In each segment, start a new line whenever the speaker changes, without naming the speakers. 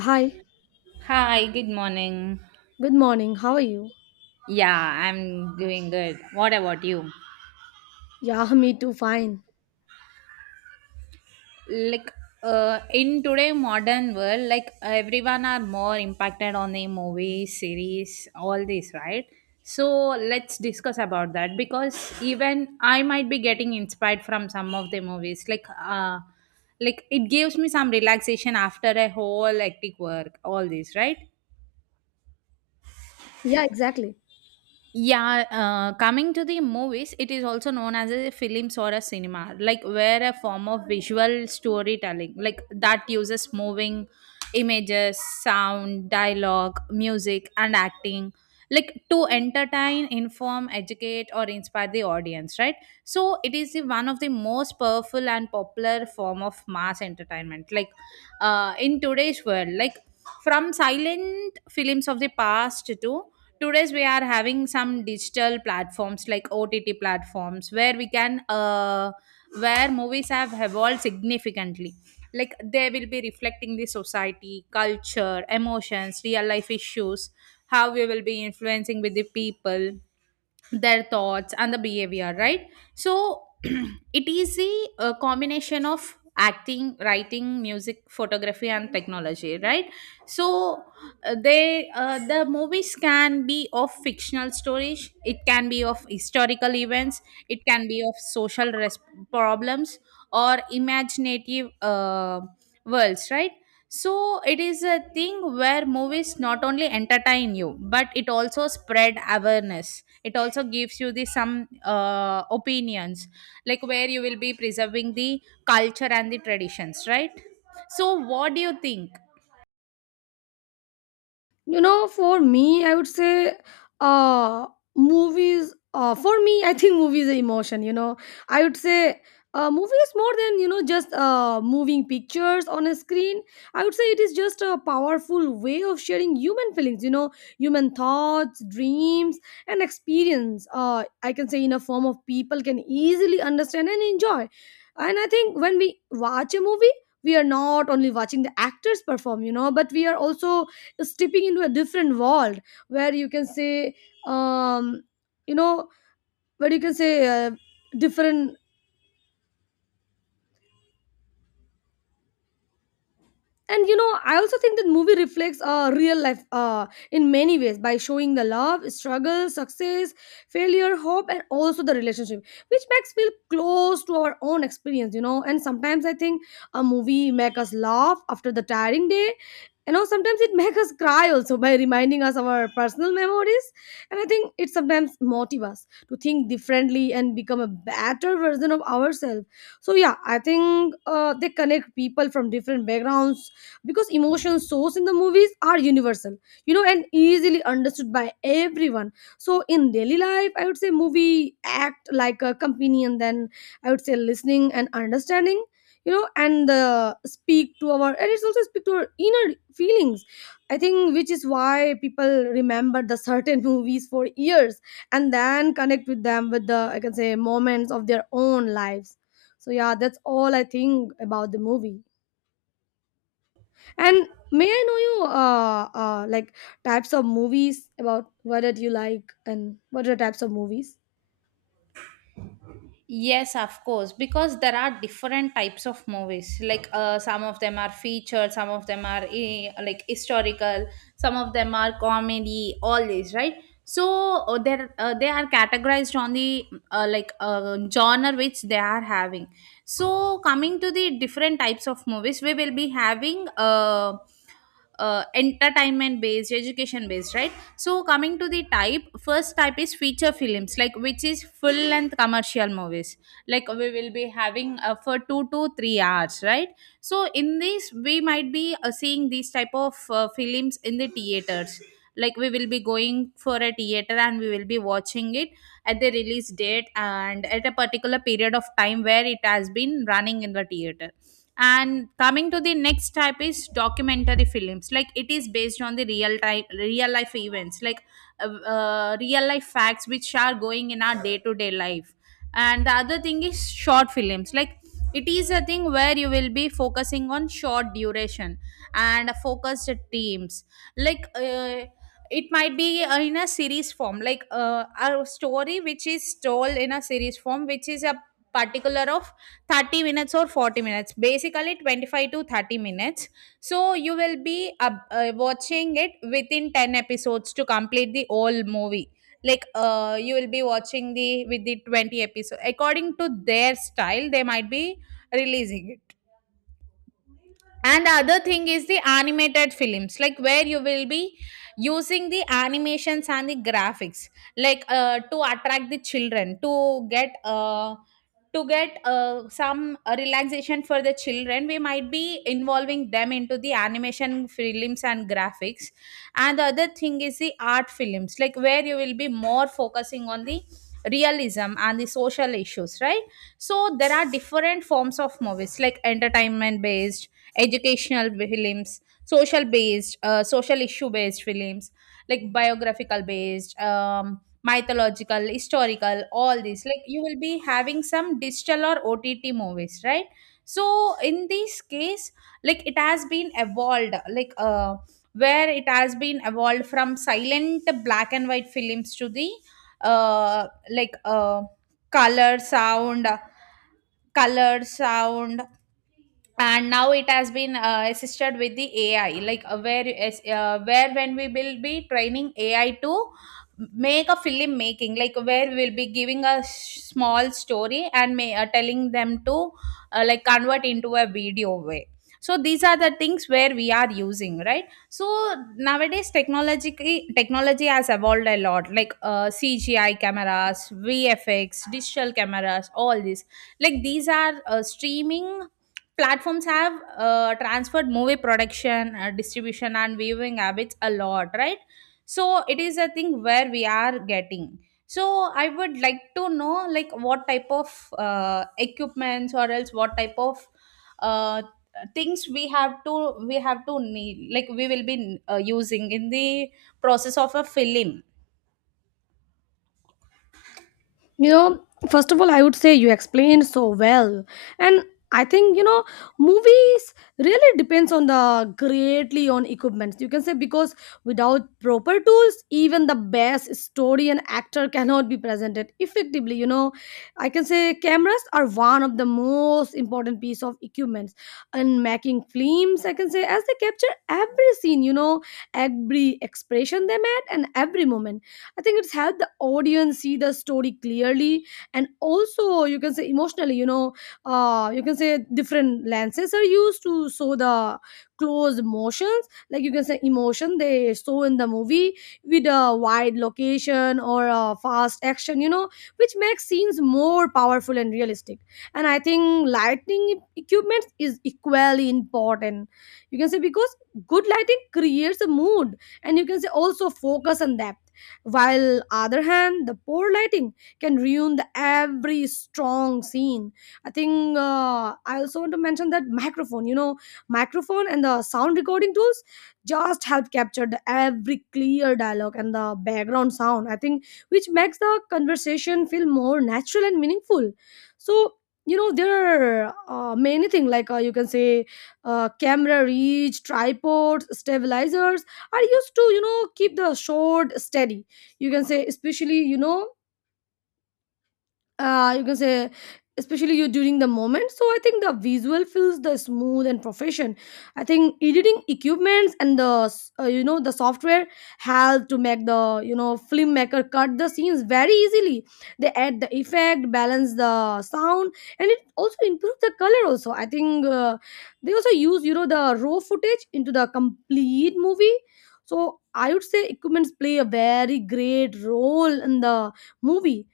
Hi,
Hi, good morning.
good morning. How are you?
Yeah, I'm doing good. What about you?
Yeah, me too, fine.
Like in today modern world, like everyone are more impacted on the movie, series, all this, right? So let's discuss about that because even I might be getting inspired from some of the movies. Like it gives me some relaxation after a whole hectic work, all this, right?
Yeah, exactly.
Yeah, coming to the movies, it is also known as a films or a cinema, like where a form of visual storytelling, like that uses moving images, sound, dialogue, music, and acting, like to entertain, inform, educate, or inspire the audience, right? So it is the one of the most powerful and popular form of mass entertainment, like in today's world, like from silent films of the past to today's we are having some digital platforms like OTT platforms where we can where movies have evolved significantly. Like they will be reflecting the society, culture, emotions, real life issues, how we will be influencing with the people their thoughts and the behavior, right? So it is a combination of acting, writing, music, photography and technology, right? So the movies can be of fictional stories, it can be of historical events, it can be of social problems, or imaginative worlds, right? So it is a thing where movies not only entertain you, but it also spread awareness. It also gives you the some opinions, like where you will be preserving the culture and the traditions, right? So what do you think?
You know, for me, I would say uh movies for me, I think movies are emotion, you know. I would say movie is more than, you know, just moving pictures on a screen. I would say it is just a powerful way of sharing human feelings, you know, human thoughts, dreams, and experience. I can say in a form of people can easily understand and enjoy. And I think when we watch a movie, we are not only watching the actors perform, you know, but we are also stepping into a different world where you can say um you know where you can say different. And you know, I also think that movie reflects real life in many ways by showing the love, struggle, success, failure, hope, and also the relationship, which makes feel close to our own experience, you know. And sometimes I think a movie make us laugh after the tiring day, you know. Sometimes it make us cry also by reminding us of our personal memories. And I think it sometimes motive us to think differently and become a better version of ourselves. So yeah, I think they connect people from different backgrounds because emotion shows in the movies are universal, you know, and easily understood by everyone. So in daily life, I would say movie act like a companion, then I would say listening and understanding, you know. And speak to our, and it's also speak to our inner feelings. I think which is why people remember the certain movies for years and then connect with them with the, I can say, moments of their own lives. So yeah, that's all I think about the movie. And may I know you like types of movies about what did you like and what are the types of movies?
Yes, of course, because there are different types of movies. Like some of them are featured, some of them are like historical, some of them are comedy. All these, right? So they are categorized on the genre which they are having. So coming to the different types of movies, we will be having. Entertainment based, education based, right? So coming to the type, first type is feature films, like which is full length commercial movies, like we will be having for 2 to 3 hours, right? So in this we might be seeing these type of films in the theaters, like we will be going for a theater and we will be watching it at the release date and at a particular period of time where it has been running in the theater. And coming to the next type is documentary films, like it is based on the real time, real life events, like real life facts which are going in our day to day life. And the other thing is short films, like it is a thing where you will be focusing on short duration and focused teams, like it might be in a series form, like a story which is told in a series form, which is a particular of 30 minutes or 40 minutes, basically 25 to 30 minutes. So you will be watching it within 10 episodes to complete the whole movie, like you will be watching the with the 20 episode according to their style they might be releasing it. And the other thing is the animated films, like where you will be using the animations and the graphics, like to attract the children to get some relaxation for the children, we might be involving them into the animation films and graphics. And the other thing is the art films, like where you will be more focusing on the realism and the social issues, right? So there are different forms of movies, like entertainment based, educational films, social based, social issue based films, like biographical based, mythological, historical, all these. Like you will be having some digital or OTT movies, right? So in this case, like it has been evolved, like where it has been evolved from silent black and white films to the uh, like uh, color sound color sound and now it has been assisted with the AI, like where when we will be training AI to make a film making, like where we'll be giving a small story and telling them to like convert into a video way. So these are the things where we are using, right? So nowadays technology has evolved a lot, like CGI cameras, VFX, digital cameras, all these. Like these are streaming platforms have transferred movie production, distribution and viewing habits a lot, right? So it is a thing where we are getting. So I would like to know, like what type of equipments or else what type of uh, things we have to need, like we will be using in the process of a film.
You know, first of all, I would say you explained so well. And I think, you know, movies really depends on the greatly on equipment. You can say because without proper tools, even the best story and actor cannot be presented effectively. You know, I can say cameras are one of the most important piece of equipment in making films. I can say as they capture every scene, you know, every expression they made and every moment. I think it's helped the audience see the story clearly and also you can say emotionally, you know. You can say different lenses are used to show the close motions. Like you can say emotion they show in the movie with a wide location or a fast action, you know, which makes scenes more powerful and realistic. And I think lighting equipment is equally important. You can say because good lighting creates a mood and you can say also focus on that, while other hand the poor lighting can ruin the every strong scene. I think I also want to mention that microphone, you know, microphone and the sound recording tools just help capture the every clear dialogue and the background sound. I think which makes the conversation feel more natural and meaningful. So, you know, there are many things like, you can say camera reach, tripods, stabilizers are used to, you know, keep the shot steady. You can say especially, you know, you can say especially you during the moment, so I think the visual feels the smooth and profession. I think editing equipments and the you know, the software help to make the, you know, filmmaker cut the scenes very easily. They add the effect, balance the sound, and it also improves the color also. I think they also use, you know, the raw footage into the complete movie. So I would say equipments play a very great role in the movie,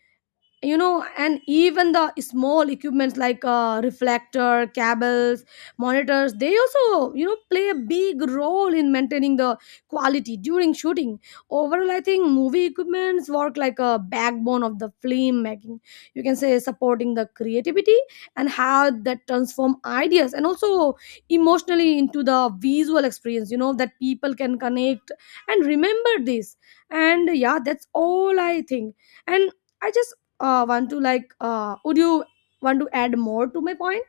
you know. And even the small equipments like reflector, cables, monitors, they also, you know, play a big role in maintaining the quality during shooting. Overall, I think movie equipments work like a backbone of the film making. You can say supporting the creativity and how that transform ideas and also emotionally into the visual experience, you know, that people can connect and remember this. And yeah, that's all I think. And I just want to like would you want to add more to my point?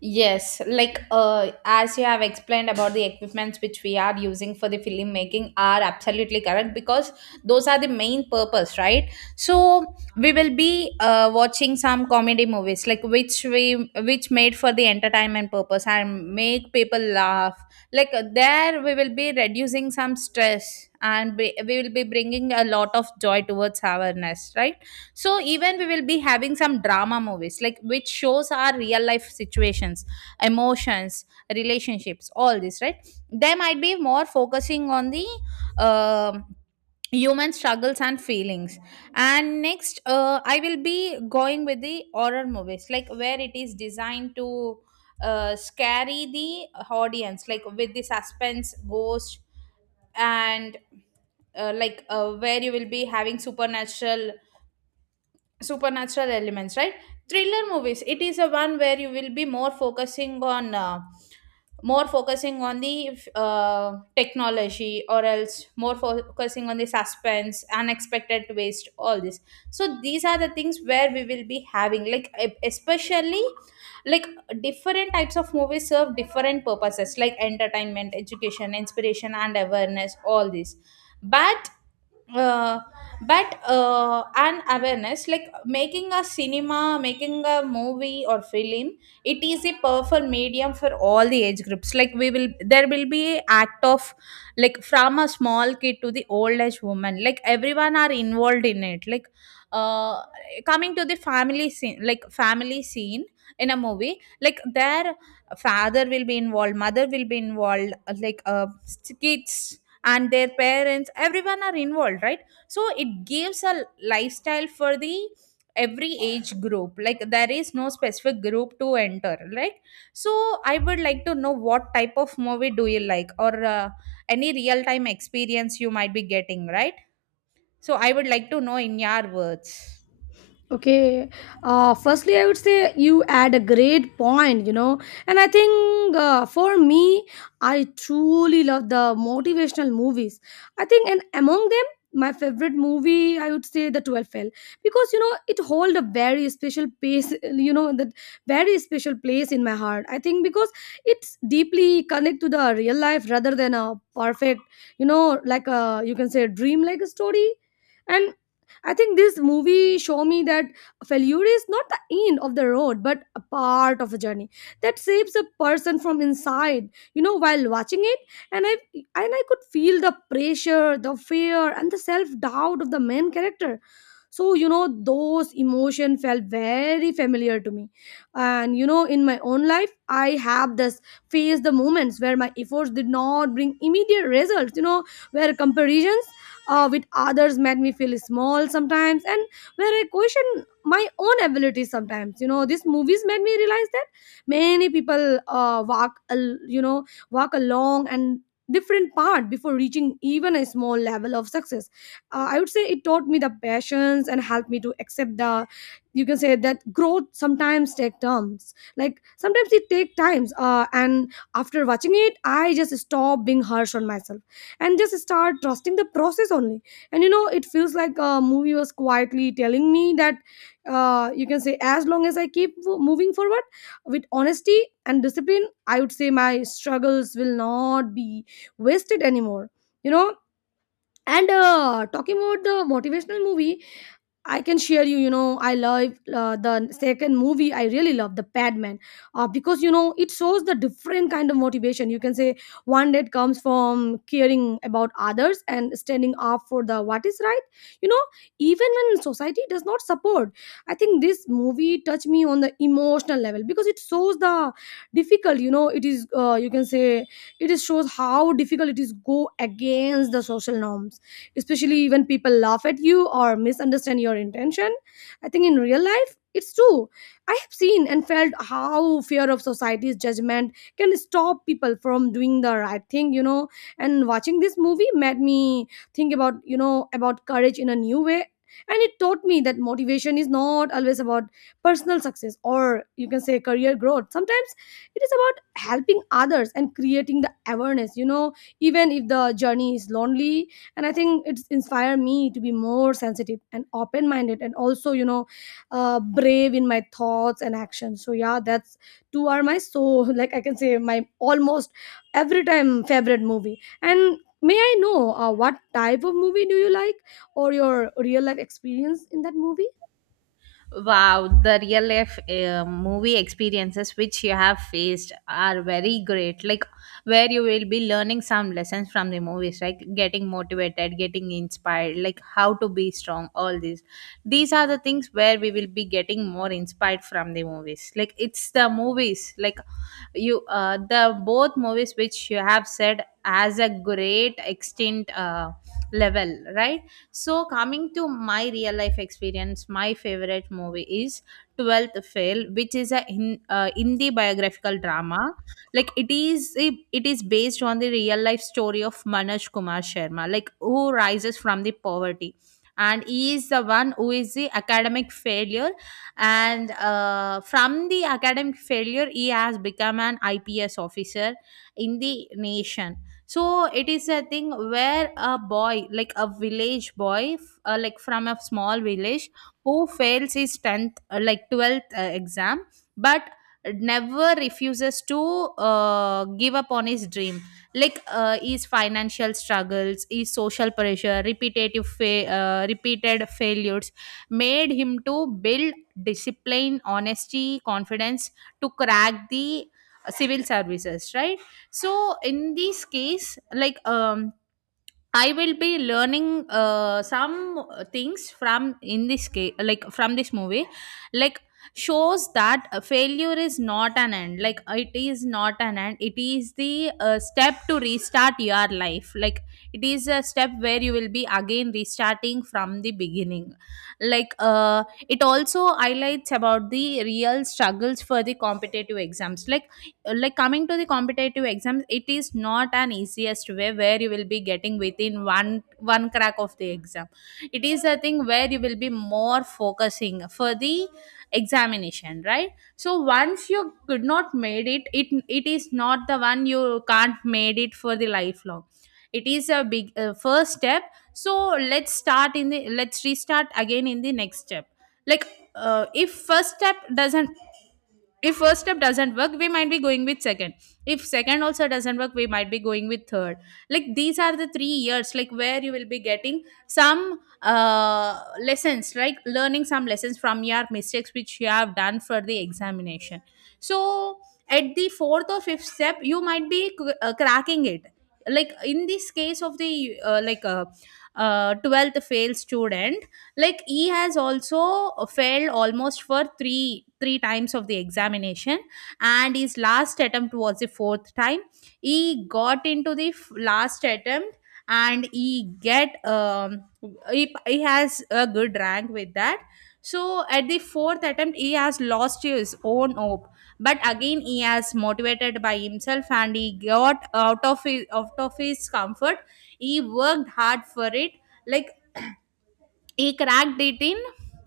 Yes, like as you have explained about the equipments which we are using for the filmmaking are absolutely correct, because those are the main purpose, right? So we will be watching some comedy movies, like which made for the entertainment purpose and make people laugh. Like we will be reducing some stress and we will be bringing a lot of joy towards awareness, right? So even we will be having some drama movies, like which shows our real life situations, emotions, relationships, all this, right? They might be more focusing on the um human struggles and feelings. And next I will be going with the horror movies, like where it is designed to scary the audience, like with the suspense, ghost, and where you will be having supernatural elements, right? Thriller movies, it is a one where you will be more focusing on the technology or else more focusing on the suspense, unexpected twist, all this. So these are the things where we will be having, like especially like different types of movies serve different purposes, like entertainment, education, inspiration and awareness, all this. But uh, an awareness, like making a cinema, making a movie or film, it is a powerful medium for all the age groups, like we will there will be act of, like from a small kid to the old age woman, like everyone are involved in it. Like uh, coming to the family scene, like family scene in a movie, like their father will be involved, mother will be involved, like kids and their parents, everyone are involved, right? So it gives a lifestyle for the every age group, like there is no specific group to enter. Right. So I would like to know, what type of movie do you like, or any real time experience you might be getting, right? So I would like to know in your words.
Okay. Firstly, I would say you add a great point, you know. And I think for me, I truly love the motivational movies. I think, and among them, my favorite movie, I would say The 12 Fail, because, you know, it hold a very special place, you know, that very special place in my heart. I think because it's deeply connect to the real life rather than a perfect, you know, like a, you can say dream like a story. And I think this movie show me that failure is not the end of the road, but a part of a journey that saves a person from inside. You know, while watching it, and I could feel the pressure, the fear, and the self doubt of the main character. So you know, those emotion felt very familiar to me. And you know, in my own life, I have this faced the moments where my efforts did not bring immediate results, you know, where comparisons with others made me feel small sometimes, and where I question my own abilities sometimes. You know, these movies made me realize that many people walk a, you know walk a long and different path before reaching even a small level of success. I would say it taught me the patience and helped me to accept the, you can say, that growth sometimes take terms, like sometimes it take times, and after watching it, I just stop being harsh on myself and just start trusting the process only. And you know, it feels like a movie was quietly telling me that you can say as long as I keep moving forward with honesty and discipline, I would say my struggles will not be wasted anymore, you know. And talking about the motivational movie, I can share you. You know, I love the second movie. I really love the Padman because you know, it shows the different kind of motivation. You can say one that comes from caring about others and standing up for the what is right. You know, even when society does not support, I think this movie touched me on the emotional level because it shows the difficult. You know, it is you can say it is shows how difficult it is go against the social norms, especially when people laugh at you or misunderstand your intention. I think in real life, it's true. I have seen and felt how fear of society's judgment can stop people from doing the right thing, you know. And watching this movie made me think about, you know, about courage in a new way. And it taught me that motivation is not always about personal success or you can say career growth. Sometimes it is about helping others and creating the awareness, you know, even if the journey is lonely. And I think it's inspired me to be more sensitive and open minded, and also you know, brave in my thoughts and actions. So yeah, that's two are my, so like I can say my almost every time favorite movie. And may I know what type of movie do you like or your real life experience in that movie?
Wow, the real life movie experiences which you have faced are very great. Like, where you will be learning some lessons from the movies, like getting motivated, getting inspired, like how to be strong, all these. These are the things where we will be getting more inspired from the movies. Like, it's the movies, like the both movies which you have said as a great extent level, right? So, coming to my real life experience, my favorite movie is 12th Fail, which is a Hindi biographical drama. Like it is based on the real life story of Manoj Kumar Sharma, like who rises from the poverty, and he is the one who is the academic failure, and from the academic failure, he has become an IPS officer in the nation. So it is a thing where a boy, like a village boy, like from a small village, who fails his 10th, like 12th exam, but never refuses to give up on his dream. Like his financial struggles, his social pressure, repeated failures made him to build discipline, honesty, confidence to crack the civil services, right? So in this case, like, I will be learning some things from, in this case, like from this movie. Like, shows that failure is not an end. Like, it is not an end, it is the step to restart your life. Like, it is a step where you will be again restarting from the beginning. Like it also highlights about the real struggles for the competitive exams. Like like coming to the competitive exams, it is not an easiest way where you will be getting within one crack of the exam. It is a thing where you will be more focusing for the examination, right? So once you could not made it it is not the one you can't made it for the lifelong. It is a big first step. So let's start in the let's restart again in the next step. Like, if first step doesn't if first step doesn't work, we might be going with second. If second also doesn't work, we might be going with third. Like these are the 3 years, like where you will be getting some lessons, like learning some lessons from your mistakes which you have done for the examination. So at the fourth or fifth step, you might be cracking it. Like in this case of the like 12th fail student, like he has also failed almost for three times of the examination, and his last attempt was the fourth time. He got into the last attempt, and he get he has a good rank with that. So at the fourth attempt, he has lost his own hope, but again he has motivated by himself and he got out of his comfort. He worked hard for it. Like he cracked it in,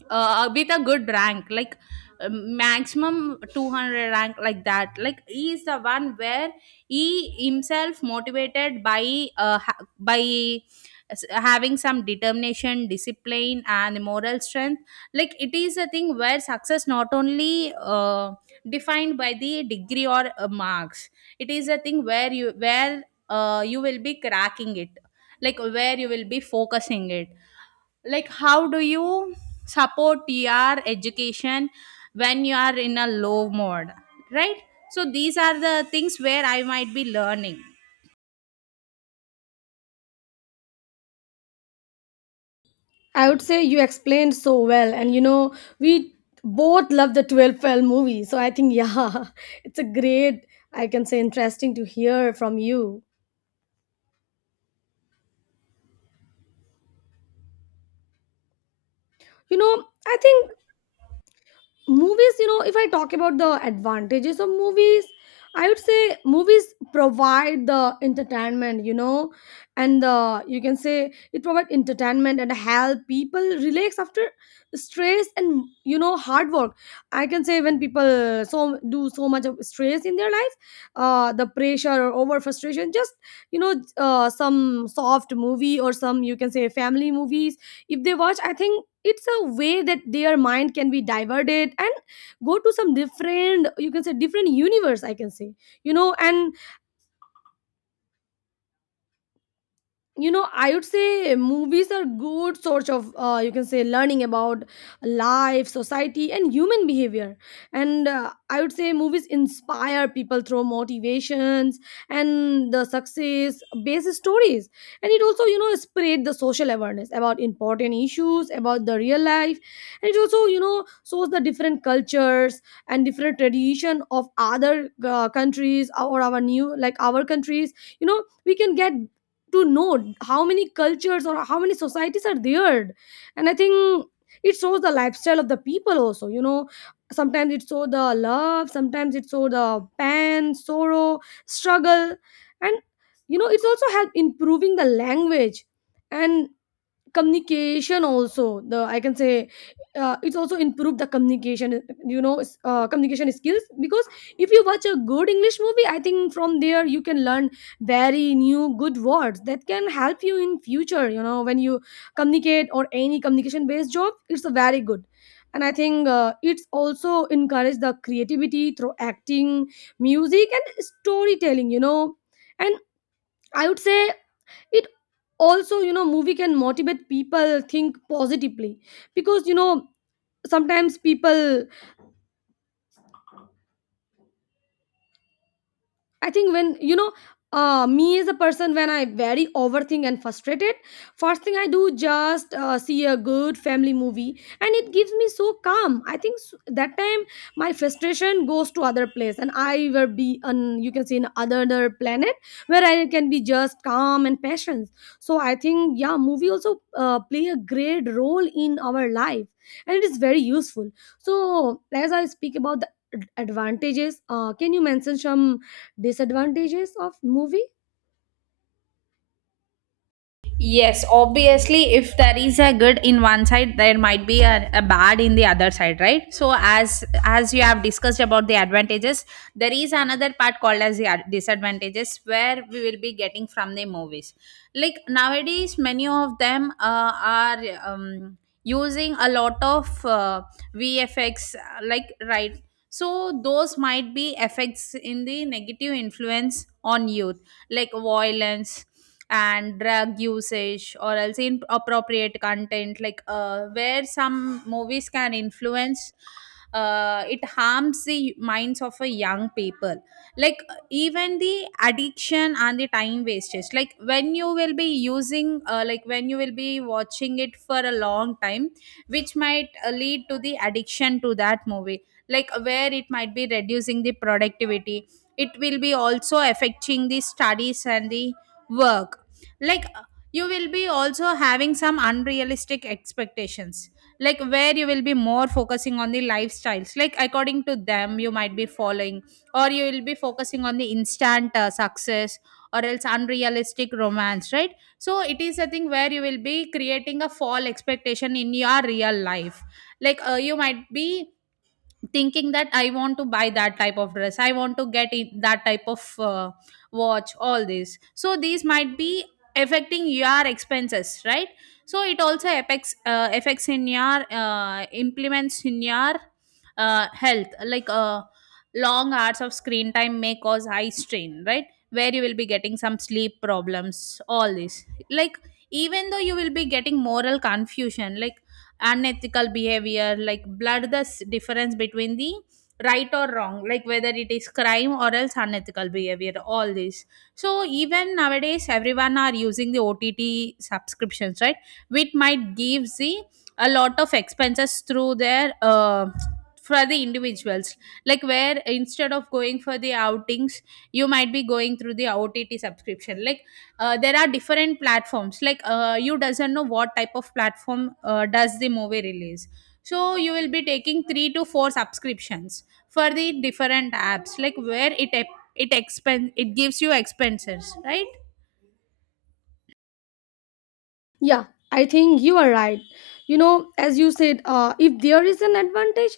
with a good rank, like maximum 200 rank, like that. Like he is the one where he himself motivated by having some determination, discipline and moral strength. Like it is a thing where success not only defined by the degree or marks. It is a thing where you will be cracking it, like where you will be focusing it, like how do you support your education when you are in a low mode, right? So these are the things where I might be learning.
I would say you explained so well. And you know, we both love the 12 fell movie, so I think yeah, it's a great, I can say, interesting to hear from you. You know, I think movies, you know, if I talk about the advantages of movies, I would say movies provide the entertainment, you know. And the, you can say, it provide entertainment and help people relax after stress and you know, hard work. I can say when people so do so much of stress in their life, the pressure or over frustration, just you know, some soft movie or some you can say family movies, if they watch, I think it's a way that their mind can be diverted and go to some different, you can say different universe, I can say, you know. And you know, I would say movies are good source of you can say learning about life, society, and human behavior. And I would say movies inspire people through motivations and the success based stories. And it also you know, spread the social awareness about important issues about the real life. And it also you know, shows the different cultures and different tradition of other Countries or our new like our countries, you know, we can get to know how many cultures or how many societies are there. And I think it shows the lifestyle of the people also. Sometimes it shows the love, sometimes it shows the pain, sorrow, struggle. And you know, it's also help improving the language and communication also, the I can say it's also improved the communication, you know, communication skills, because if you watch a good English movie, I think from there you can learn very new good words that can help you in future, you know, when you communicate or any communication based job, it's a very good. And I think it's also encourage the creativity through acting, music and storytelling, you know. And I would say it also, you know, movie can motivate people think positively, because you know, sometimes people, I think when you know, me as a person, when I very overthink and frustrated, first thing I do just see a good family movie, and it gives me so calm. I think that time my frustration goes to other place, and I will be on, you can say, in other planet, where I can be just calm and patient. So I think, yeah, movie also play a great role in our life, and it is very useful. So as I speak about the advantages, can you mention some disadvantages of movie?
Yes, obviously, if there is a good in one side, there might be a bad in the other side, right? So, as you have discussed about the advantages, there is another part called as the disadvantages, where we will be getting from the movies. Like nowadays, many of them are um, using a lot of VFX, like, right? So, those might be effects in the negative influence on youth, like violence and drug usage or else inappropriate content. Like where some movies can influence, it harms the minds of a young people, like even the addiction and the time wastage. Like when you will be using, like when you will be watching it for a long time, which might lead to the addiction to that movie, like where it might be reducing the productivity. It will be also affecting the studies and the work. Like you will be also having some unrealistic expectations, like where you will be more focusing on the lifestyles. Like according to them, you might be following, or you will be focusing on the instant success, or else unrealistic romance, right? So it is a thing where you will be creating a fall expectation in your real life. Like you might be thinking that I want to buy that type of dress, I want to get it, that type of watch, all this. So these might be affecting your expenses, right? So it also affects in your implements in your health. Like long hours of screen time may cause eye strain, right? Where you will be getting some sleep problems, all this. Like even though you will be getting moral confusion, like unethical behavior, like blur the difference between the right or wrong, like whether it is crime or else unethical behavior, all this. So even nowadays everyone are using the OTT subscriptions, right? Which might give the a lot of expenses through their for the individuals, like where instead of going for the outings, you might be going through the OTT subscription. Like there are different platforms, like you doesn't know what type of platform does the movie release. So you will be taking three to four subscriptions for the different apps, like where it gives you expenses, right?
Yeah, I think you are right. You know, as you said, if there is an advantage,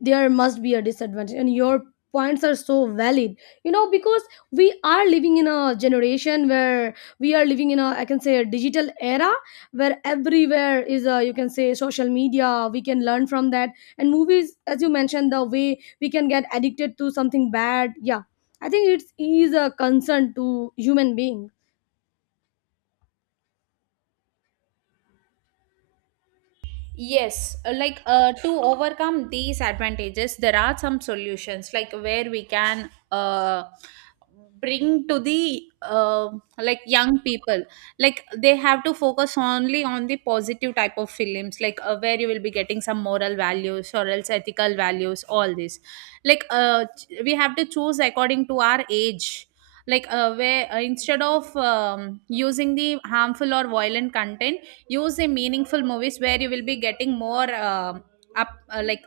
there must be a disadvantage, and your points are so valid, you know, because we are living in a generation where we are living in a, I can say, a digital era, where everywhere is a, you can say, social media, we can learn from that. And movies, as you mentioned, the way we can get addicted to something bad. Yeah, I think it's a concern to human being.
Yes, like, to overcome these advantages, there are some solutions, like where we can bring to the like young people. Like they have to focus only on the positive type of films, like where you will be getting some moral values or else ethical values, all this. Like, we have to choose according to our age. Like where instead of using the harmful or violent content, use the meaningful movies where you will be getting more up like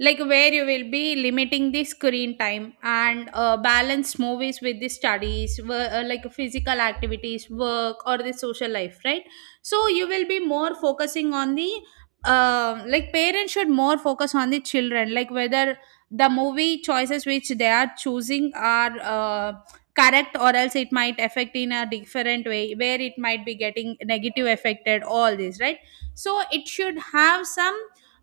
like where you will be limiting the screen time and balance movies with the studies, like physical activities, work or the social life, right? So you will be more focusing on the like parents should more focus on the children, like whether the movie choices which they are choosing are correct or else it might affect in a different way, where it might be getting negative affected, all this, right? So it should have some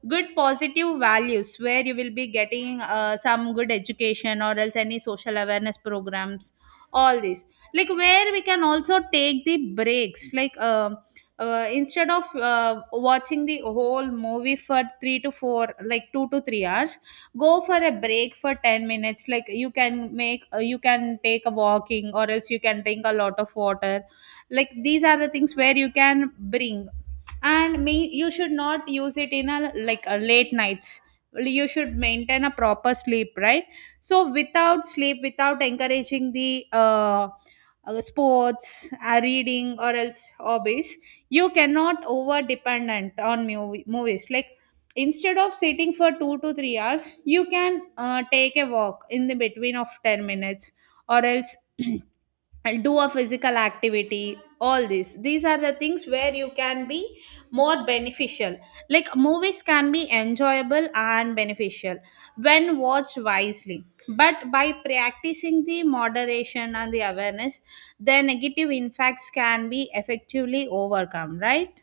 good positive values, where you will be getting some good education or else any social awareness programs, all this. Like where we can also take the breaks, like instead of watching the whole movie for 3 to 4, like 2 to 3 hours, go for a break for 10 minutes. Like you can make, you can take a walking, or else you can drink a lot of water. Like these are the things where you can bring. And me, you should not use it in a, like a late nights. You should maintain a proper sleep, right? So without sleep, without encouraging the sports, reading or else hobbies, you cannot over dependent on movies. Like instead of sitting for 2 to 3 hours, you can take a walk in the between of 10 minutes, or else and do a physical activity, all this. These are the things where you can be more beneficial. Like movies can be enjoyable and beneficial when watched wisely, but by practicing the moderation and the awareness, the negative impacts can be effectively overcome, right?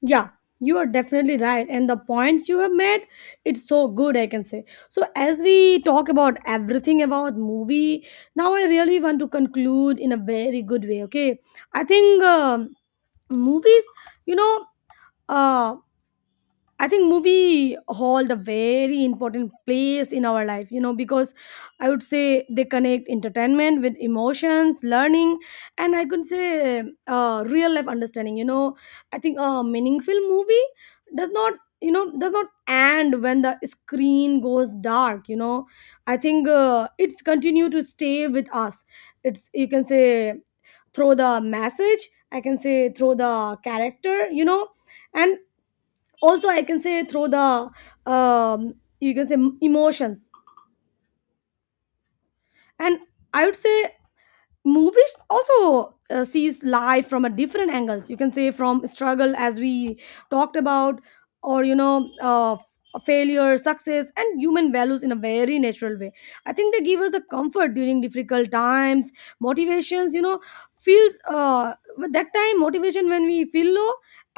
Yeah, you are definitely right. And the points you have made, it's so good, I can say. So, as we talk about everything about movie, now I really want to conclude in a very good way, okay? I think, um, movies, you know, uh, I think movie hold a very important place in our life, you know, because I would say they connect entertainment with emotions, learning, and I could say real life understanding. You know, I think a meaningful movie does not, does not end when the screen goes dark. You know, I think it's continue to stay with us. It's, you can say, through the message, I can say through the character, you know, and also I can say through the, um, you can say, emotions. And I would say movies also sees life from a different angles, you can say, from struggle, as we talked about, or you know, failure, success and human values in a very natural way. I think they give us the comfort during difficult times, motivations, you know, feels with that time motivation when we feel low,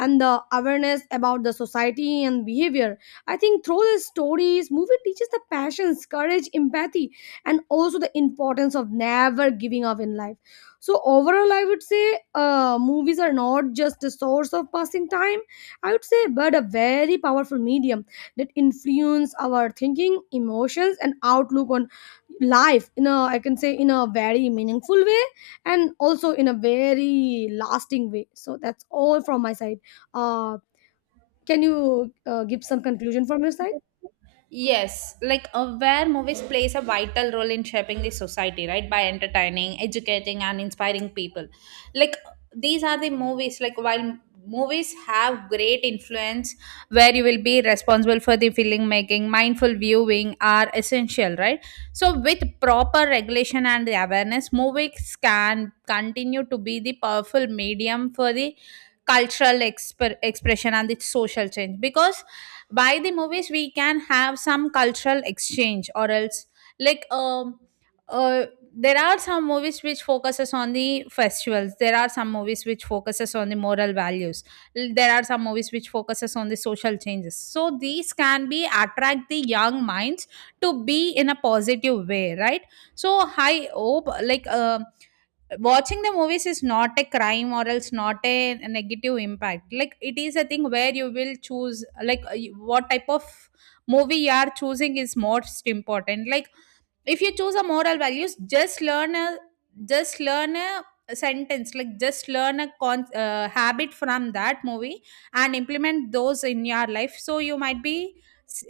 and the awareness about the society and behavior. I think through the stories movie teaches the passions, courage, empathy, and also the importance of never giving up in life. So overall I would say movies are not just a source of passing time, I would say, but a very powerful medium that influence our thinking, emotions and outlook on life in a, I can say, in a very meaningful way, and also in a very lasting way. So that's all from my side. uh, can you give some conclusion from your side?
Yes, like where movies plays a vital role in shaping the society, right? By entertaining, educating, and inspiring people. Like these are the movies. Like while movies have great influence, where you will be responsible for the film making, mindful viewing are essential, right? So with proper regulation and the awareness, movies can continue to be the powerful medium for the cultural expression and the social change. Because by the movies we can have some cultural exchange, or else like, uh, there are some movies which focuses on the festivals, there are some movies which focuses on the moral values. There are some movies which focuses on the social changes. So these can be attract the young minds to be in a positive way, right? So I hope, like, watching the movies is not a crime or else not a negative impact. Like it is a thing where you will choose, like, what type of movie you are choosing is most important. Like if you choose a moral values, just learn a, just learn a sentence, like just learn a habit from that movie and implement those in your life, so you might be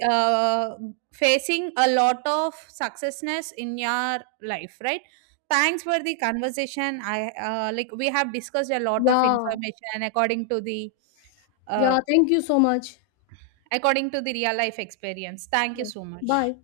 uh, facing a lot of successness in your life, right? Thanks for the conversation. I, like we have discussed a lot of
Yeah.
information according to the, uh,
Yeah, thank you so much.
according to the real life experience. Thank you
Yeah.
so much.
Bye.